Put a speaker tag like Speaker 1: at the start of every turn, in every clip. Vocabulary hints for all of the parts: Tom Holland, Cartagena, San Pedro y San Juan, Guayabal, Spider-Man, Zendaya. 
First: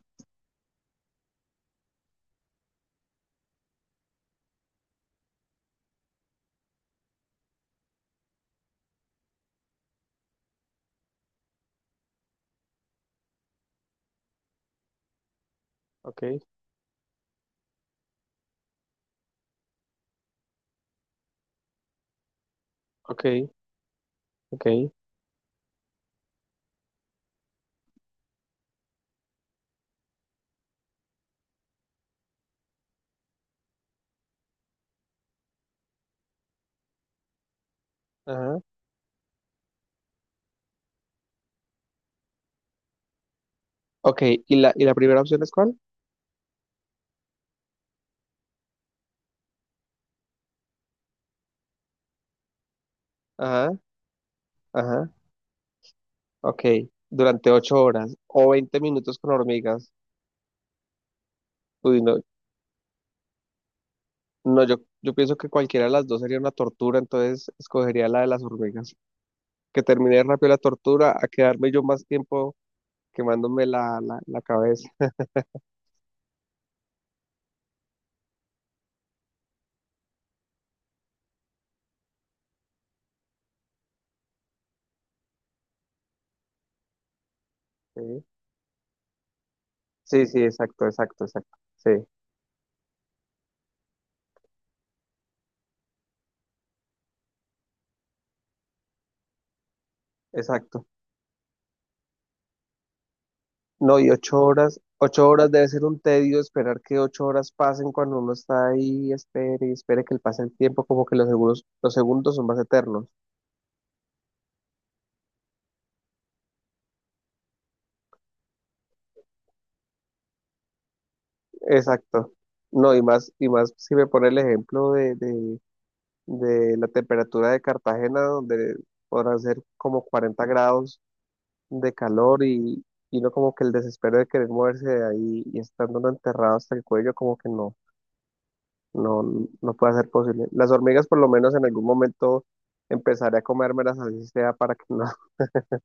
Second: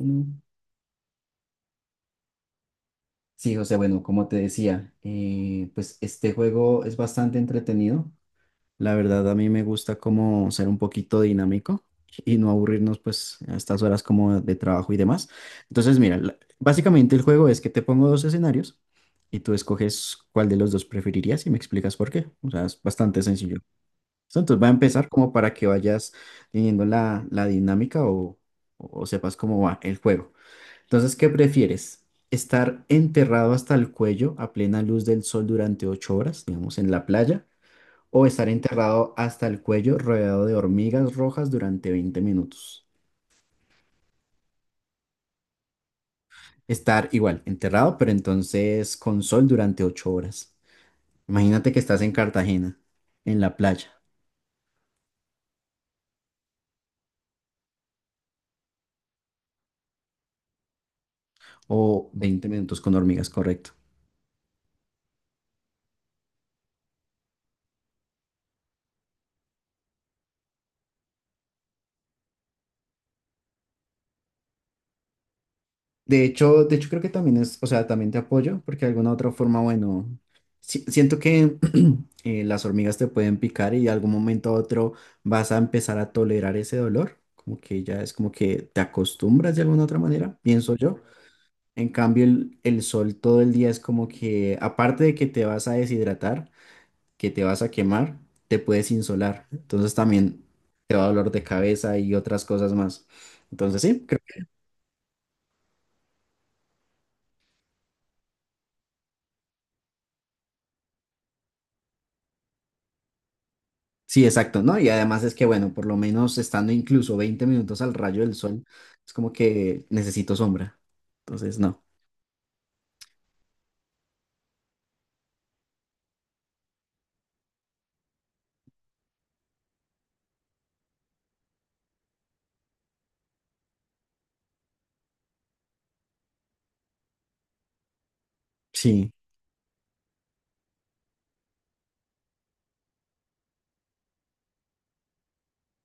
Speaker 1: Mm. Sí, José, bueno, como te decía, pues este juego es bastante entretenido. La verdad, a mí me gusta como ser un poquito dinámico y no aburrirnos pues a estas horas como de trabajo y demás. Entonces, mira,
Speaker 2: Ok,
Speaker 1: básicamente el juego es que te pongo dos escenarios y tú escoges cuál de los dos preferirías y me explicas por qué. O sea, es bastante
Speaker 2: ok,
Speaker 1: sencillo. Entonces, va
Speaker 2: ok,
Speaker 1: a empezar como para que vayas teniendo la dinámica o sepas cómo va el juego. Entonces, ¿qué prefieres? ¿Estar enterrado hasta el cuello a plena luz del sol durante 8 horas, digamos, en la playa? ¿O estar
Speaker 2: ajá,
Speaker 1: enterrado hasta el cuello rodeado de hormigas rojas durante 20 minutos?
Speaker 2: ok, ¿y la primera opción es cuál?
Speaker 1: Estar igual, enterrado, pero entonces con sol durante 8 horas. Imagínate que estás en Cartagena, en la
Speaker 2: Ajá,
Speaker 1: playa,
Speaker 2: ajá, ok, durante ocho horas o 20 minutos con hormigas.
Speaker 1: o
Speaker 2: Uy, no,
Speaker 1: 20 minutos con hormigas, correcto.
Speaker 2: no, yo pienso que cualquiera de las dos sería una tortura, entonces escogería la de las hormigas. Que termine rápido la tortura a quedarme yo más tiempo quemándome la cabeza.
Speaker 1: De hecho creo que también es, o sea, también te apoyo, porque de alguna otra forma, bueno, siento que las hormigas te pueden picar y de algún momento a otro vas a empezar a tolerar ese dolor, como que ya es
Speaker 2: Sí,
Speaker 1: como que te acostumbras de alguna otra
Speaker 2: sí,
Speaker 1: manera,
Speaker 2: sí,
Speaker 1: pienso
Speaker 2: exacto,
Speaker 1: yo.
Speaker 2: exacto, exacto,
Speaker 1: En
Speaker 2: sí,
Speaker 1: cambio, el sol todo el día es como que, aparte de que te vas a deshidratar, que te vas a quemar, te puedes insolar, entonces también
Speaker 2: exacto.
Speaker 1: te va a dolor de cabeza y otras cosas más. Entonces
Speaker 2: No,
Speaker 1: sí.
Speaker 2: y
Speaker 1: Creo.
Speaker 2: ocho horas debe ser un tedio esperar que ocho horas pasen cuando uno está ahí, espere y espere que le pase el tiempo, como que los segundos son más eternos.
Speaker 1: Sí, exacto, ¿no? Y además es que, bueno, por lo menos estando incluso 20 minutos al rayo del sol, es como que necesito sombra. Entonces, no.
Speaker 2: Exacto. No, y más si me pone el ejemplo de la temperatura de Cartagena, donde podrán ser como 40 grados de calor y uno como que el desespero de querer moverse de ahí y estando uno enterrado hasta el cuello, como que no.
Speaker 1: Sí,
Speaker 2: No, no puede ser posible. Las hormigas por lo menos en algún momento empezaré a comérmelas así sea para que no,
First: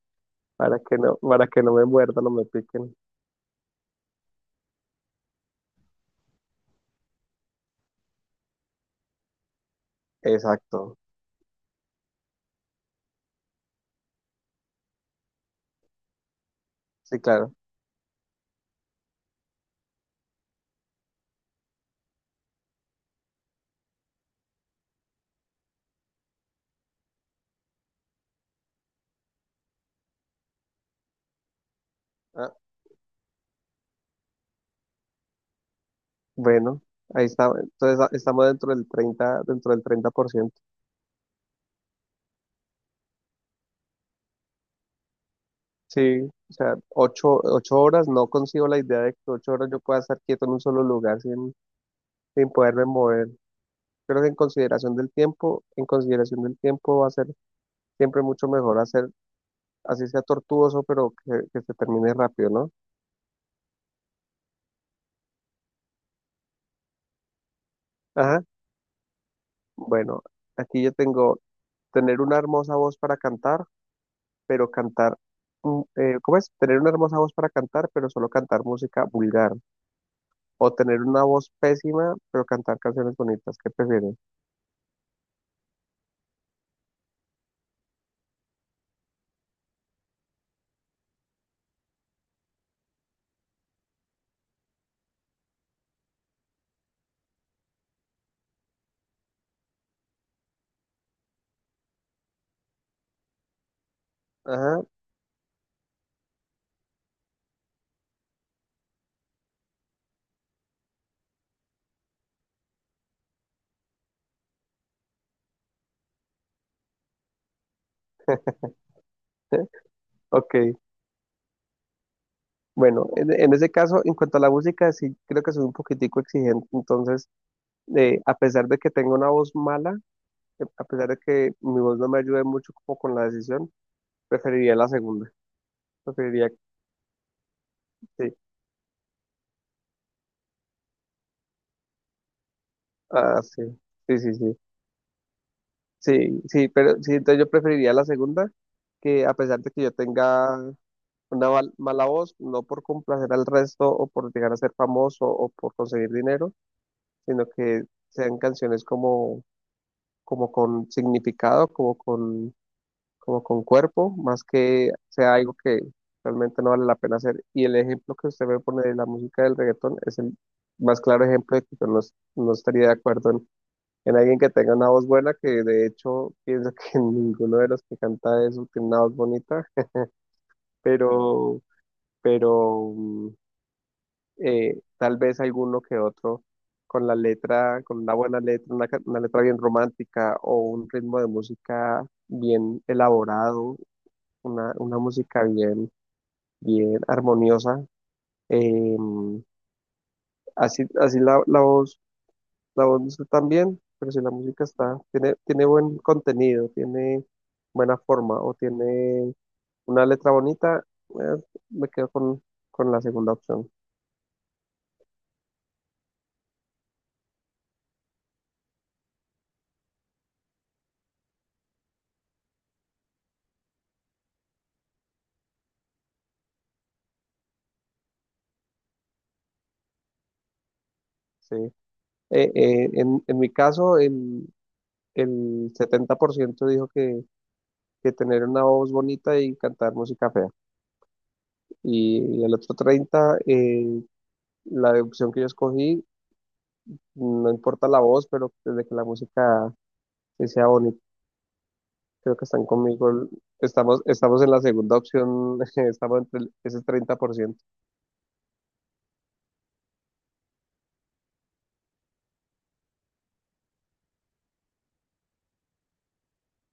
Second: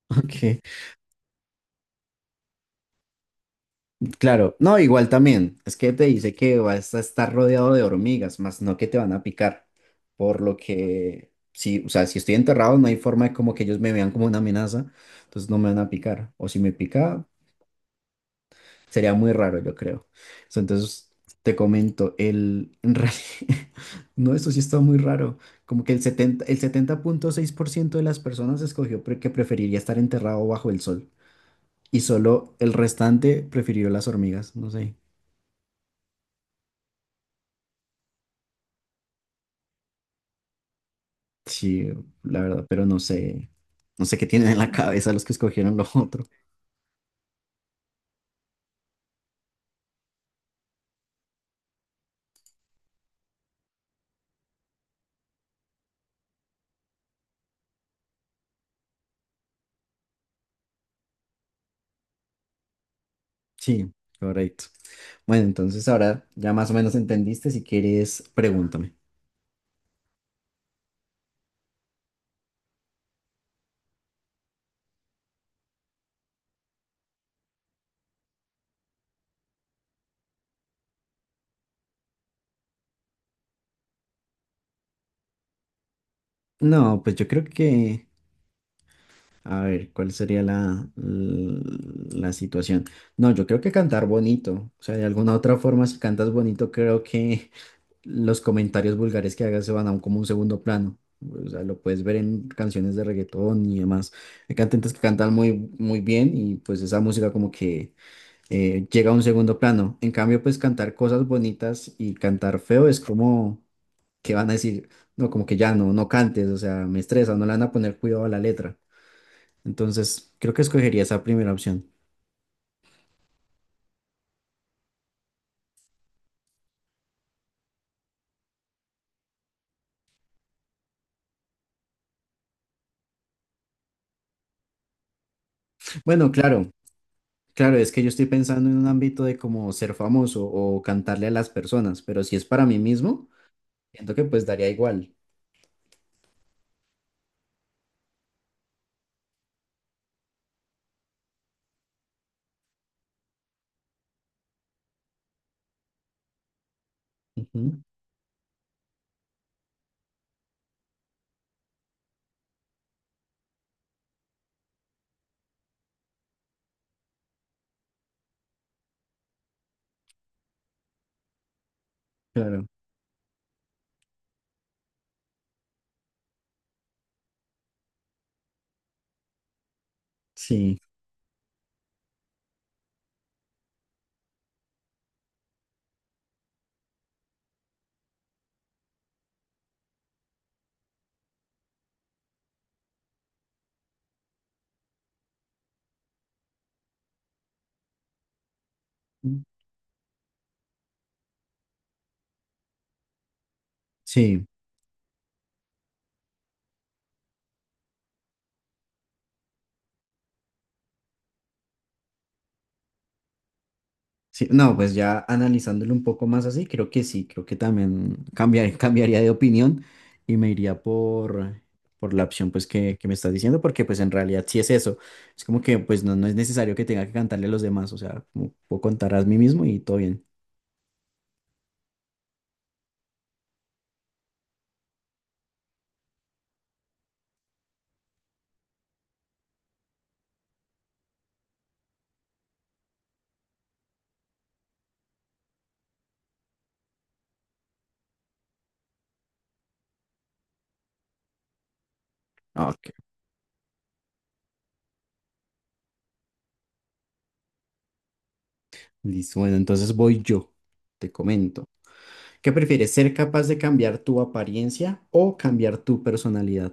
Speaker 1: ok.
Speaker 2: para que no me muerdan o me piquen.
Speaker 1: Claro, no, igual también. Es que te dice que vas a estar rodeado de hormigas, más no que te van a picar. Por lo
Speaker 2: Exacto,
Speaker 1: que, sí, o sea, si estoy enterrado, no hay forma de como que ellos me vean como una amenaza, entonces no me van a picar. O si me
Speaker 2: sí,
Speaker 1: pica,
Speaker 2: claro.
Speaker 1: sería muy raro, yo creo. Entonces, te comento, en realidad, no, eso sí está muy raro. Como que el 70,6% de las personas escogió que preferiría estar enterrado bajo el sol. Y solo
Speaker 2: Ah,
Speaker 1: el restante prefirió las hormigas. No sé.
Speaker 2: bueno, ahí está. Entonces estamos dentro del 30 dentro del 30%.
Speaker 1: Sí, la verdad, pero no sé. No sé qué tienen en la cabeza los que escogieron lo
Speaker 2: Sí,
Speaker 1: otro.
Speaker 2: o sea, ocho, ocho horas, no consigo la idea de que ocho horas yo pueda estar quieto en un solo lugar sin poderme mover. Creo que en consideración del tiempo, en consideración del tiempo va a ser siempre mucho mejor hacer así sea tortuoso, pero que se termine rápido, ¿no?
Speaker 1: Sí, correcto. Bueno, entonces ahora ya más o menos entendiste. Si quieres,
Speaker 2: Ajá.
Speaker 1: pregúntame.
Speaker 2: Bueno, aquí yo tengo tener una hermosa voz para cantar, pero cantar, ¿cómo es? Tener una hermosa voz para cantar, pero solo cantar música vulgar. O tener una voz pésima, pero cantar canciones bonitas. ¿Qué prefieres?
Speaker 1: No, pues yo creo que a ver, ¿cuál sería la situación? No, yo creo que cantar bonito. O sea, de alguna otra forma, si cantas bonito, creo que los comentarios vulgares que hagas se van a un, como un segundo plano. O sea, lo puedes ver en canciones de reggaetón y demás. Hay
Speaker 2: Ajá.
Speaker 1: cantantes que cantan muy, muy bien y pues esa música como que llega a un segundo plano. En cambio, pues cantar cosas bonitas y cantar feo es como que van a decir, no, como que ya no, no cantes, o sea, me estresa, no le van a poner cuidado a la letra. Entonces, creo que
Speaker 2: Ok.
Speaker 1: escogería esa primera opción.
Speaker 2: Bueno, en ese caso, en cuanto a la música, sí creo que soy un poquitico exigente. Entonces, a pesar de que tengo una voz mala, a pesar de que mi voz no me ayude mucho como con la decisión, preferiría la segunda.
Speaker 1: Bueno,
Speaker 2: Preferiría,
Speaker 1: claro, claro, es que yo estoy
Speaker 2: sí.
Speaker 1: pensando en un ámbito de como ser famoso o cantarle a las personas, pero si es para mí mismo,
Speaker 2: Ah, sí.
Speaker 1: siento
Speaker 2: Sí,
Speaker 1: que
Speaker 2: sí,
Speaker 1: pues
Speaker 2: sí.
Speaker 1: daría igual.
Speaker 2: Sí, sí, pero sí, entonces yo preferiría la segunda, que a pesar de que yo tenga una mala voz, no por complacer al resto o por llegar a ser famoso o por conseguir dinero, sino
Speaker 1: Ujú,
Speaker 2: que sean canciones como, como con significado, como con cuerpo, más que sea algo que realmente no vale la pena hacer. Y el ejemplo que usted me pone de la música del reggaetón es el más claro ejemplo de que yo no, no
Speaker 1: claro,
Speaker 2: estaría de acuerdo en alguien que tenga una voz buena, que de hecho pienso que ninguno de los que canta eso tiene una voz bonita,
Speaker 1: sí,
Speaker 2: pero, pero tal vez alguno que otro con la letra, con una buena letra, una letra bien romántica o un ritmo de música bien elaborado, una música bien, bien armoniosa. em,
Speaker 1: mm,
Speaker 2: Así así la voz. La voz no está tan bien, pero si la
Speaker 1: sí,
Speaker 2: música está, tiene, tiene buen contenido, tiene buena forma o tiene una letra bonita, eh, me quedo con la segunda opción.
Speaker 1: sí. No, pues ya analizándolo un poco más así, creo que sí, creo que también cambiar, cambiaría de opinión y me iría por la opción pues que me estás diciendo, porque pues en realidad sí es eso. Es como que pues no, no es necesario que tenga que cantarle a los demás, o sea, como puedo contar a mí mismo y todo bien.
Speaker 2: Sí. En mi caso, el 70% dijo que tener una voz bonita y cantar música fea. Y el otro 30%, la opción que yo escogí, no importa la voz, pero desde que la música que sea bonita. Creo que están
Speaker 1: Ah, ok,
Speaker 2: conmigo. Estamos, estamos en la segunda opción, estamos entre ese 30%.
Speaker 1: listo. Bueno, entonces voy yo. Te comento. ¿Qué prefieres? ¿Ser capaz de cambiar tu apariencia o cambiar tu personalidad?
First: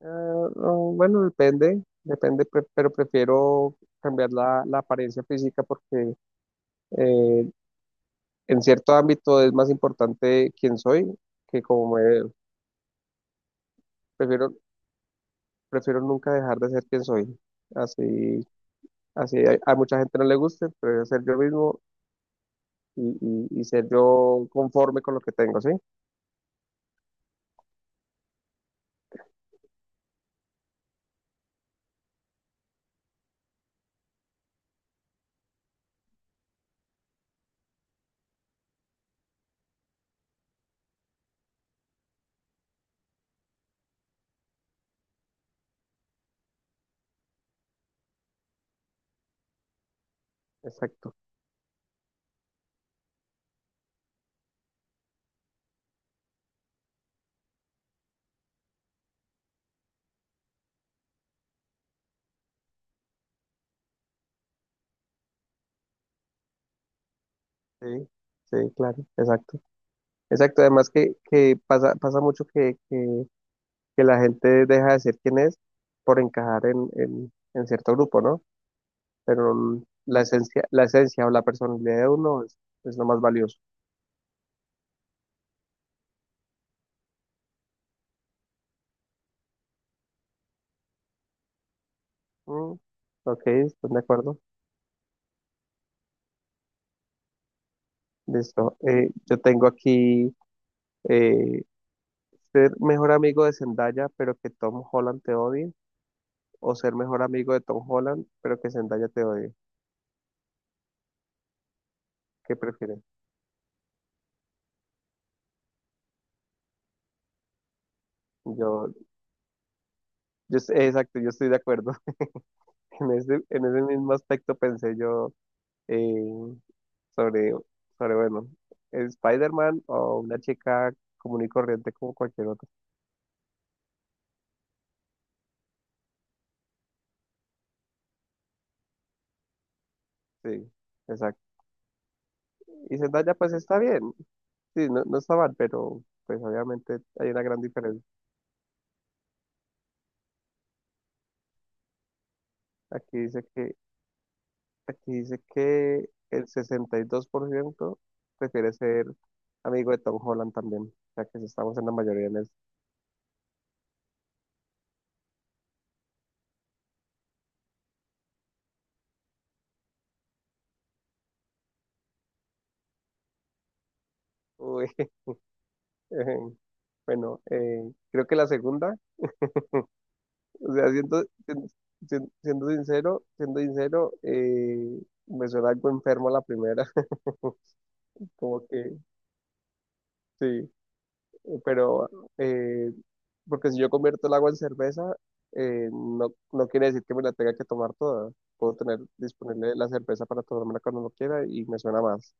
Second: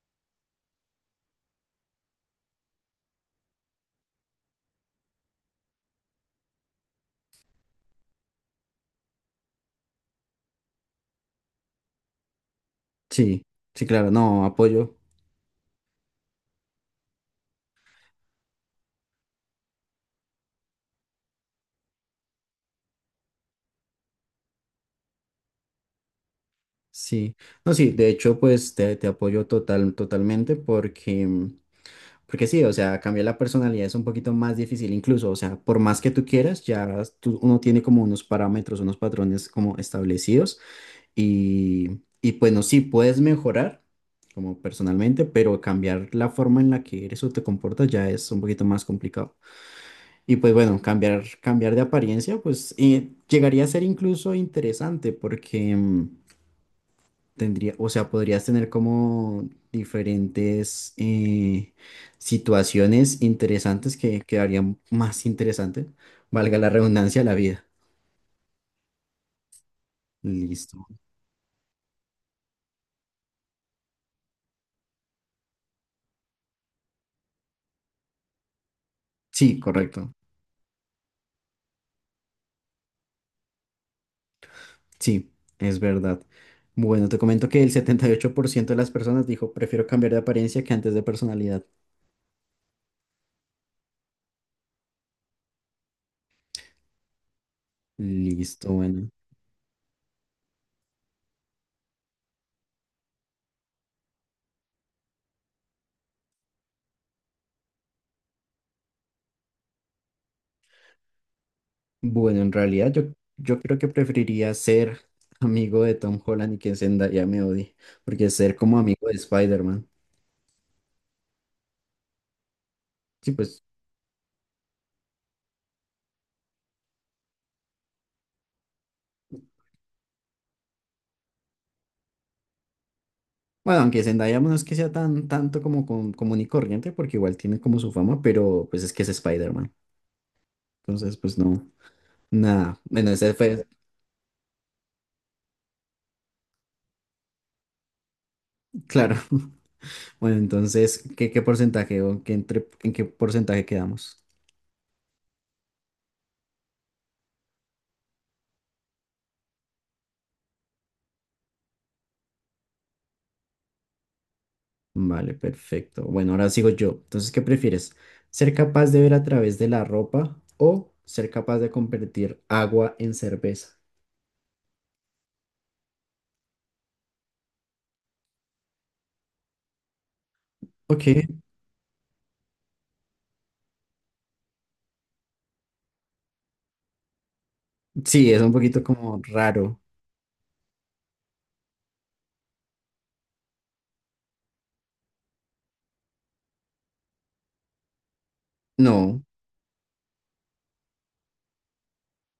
Speaker 2: Ah, no, bueno, depende, depende, pero prefiero cambiar la apariencia física porque eh, en cierto ámbito es más importante quién soy que como me veo.
Speaker 1: Sí, sí, claro, no,
Speaker 2: Prefiero,
Speaker 1: apoyo.
Speaker 2: prefiero nunca dejar de ser quien soy. Así, así a mucha gente no le guste, pero ser yo mismo y, y y ser yo conforme con lo que tengo, ¿sí?
Speaker 1: Sí, no, sí, de hecho, pues te apoyo totalmente porque, mm, porque sí, o sea, cambiar la personalidad es un poquito más difícil, incluso, o sea, por más que tú quieras, ya uno tiene como unos parámetros, unos patrones como establecidos. Y bueno, sí, puedes mejorar como personalmente, pero cambiar la forma en la que eres o te comportas ya es un poquito más complicado. Y pues bueno,
Speaker 2: Exacto.
Speaker 1: cambiar de apariencia, pues llegaría a ser incluso interesante porque mm, tendría, o sea, podrías tener como diferentes situaciones interesantes que quedarían más interesantes, valga la redundancia, la vida.
Speaker 2: Sí, sí, claro, exacto. Exacto,
Speaker 1: Listo.
Speaker 2: además que pasa, pasa mucho que la gente deja de ser quien es por encajar en cierto grupo, ¿no? Pero
Speaker 1: Sí, correcto.
Speaker 2: la esencia o la personalidad de uno es lo más valioso.
Speaker 1: Sí, es verdad. Bueno, te comento que el 78% de las personas dijo, prefiero cambiar de apariencia que antes de personalidad.
Speaker 2: Mm, ok, ¿están de acuerdo?
Speaker 1: Listo,
Speaker 2: Listo.
Speaker 1: bueno.
Speaker 2: Yo tengo aquí eh, ser mejor amigo de Zendaya, pero que Tom Holland te odie, o ser mejor amigo de…
Speaker 1: Bueno, en realidad yo creo que preferiría ser amigo de Tom Holland y que Zendaya me odie, porque ser como amigo de Spider-Man. Sí, pues,
Speaker 2: En ese mismo aspecto pensé yo eh, sobre, sobre, bueno, Spider-Man o una chica común y corriente como cualquier otra.
Speaker 1: bueno, aunque Zendaya no es que sea tan tanto como común y corriente, porque igual tiene como su fama, pero pues es que es Spider-Man.
Speaker 2: Sí,
Speaker 1: Entonces, pues
Speaker 2: exacto.
Speaker 1: no, nada.
Speaker 2: Y
Speaker 1: Bueno, ese
Speaker 2: Zendaya pues
Speaker 1: fue,
Speaker 2: está bien, sí, no, no está mal, pero pues obviamente hay una gran diferencia.
Speaker 1: claro. Bueno, entonces, ¿qué porcentaje o qué en qué
Speaker 2: Aquí dice
Speaker 1: porcentaje
Speaker 2: que,
Speaker 1: quedamos?
Speaker 2: aquí dice que el 62% prefiere ser amigo de Tom Holland también, o sea que estamos en la mayoría en eso.
Speaker 1: Vale, perfecto. Bueno, ahora sigo yo. Entonces, ¿qué prefieres? ¿Ser capaz de ver a través de la ropa o ser capaz de convertir agua en cerveza?
Speaker 2: Uy, bueno, creo que la segunda. O sea,
Speaker 1: Ok,
Speaker 2: siendo sincero, siendo sincero, me suena algo enfermo la primera,
Speaker 1: sí, es un
Speaker 2: como
Speaker 1: poquito
Speaker 2: que
Speaker 1: como raro.
Speaker 2: sí, pero eh, porque si yo convierto el agua en cerveza, no, no quiere decir que me la tenga que tomar toda. Puedo tener
Speaker 1: No,
Speaker 2: disponible la cerveza para tomármela cuando lo quiera y me suena más.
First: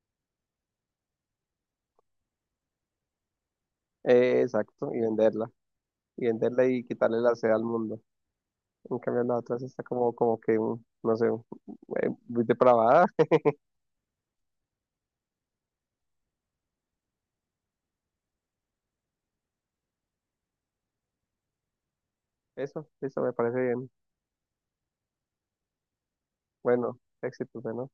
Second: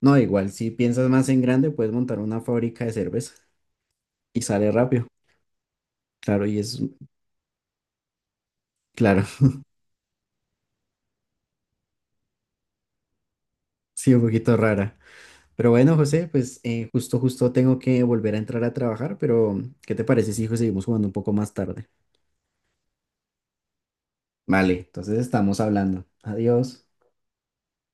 Speaker 1: no, igual, si piensas más en grande, puedes montar una fábrica de cerveza y sale
Speaker 2: Exacto, y
Speaker 1: rápido.
Speaker 2: venderla. Y
Speaker 1: Claro, y
Speaker 2: venderla
Speaker 1: es,
Speaker 2: y quitarle la sed al mundo. En cambio,
Speaker 1: claro,
Speaker 2: la otra sí está como, como que, no sé, muy depravada.
Speaker 1: sí, un poquito rara. Pero bueno, José, pues justo, justo tengo que volver a entrar a trabajar, pero ¿qué te parece si hijo, seguimos jugando un poco más tarde?
Speaker 2: Eso me parece bien.
Speaker 1: Vale, entonces estamos hablando. Adiós.
Speaker 2: Bueno, éxitos, ¿no?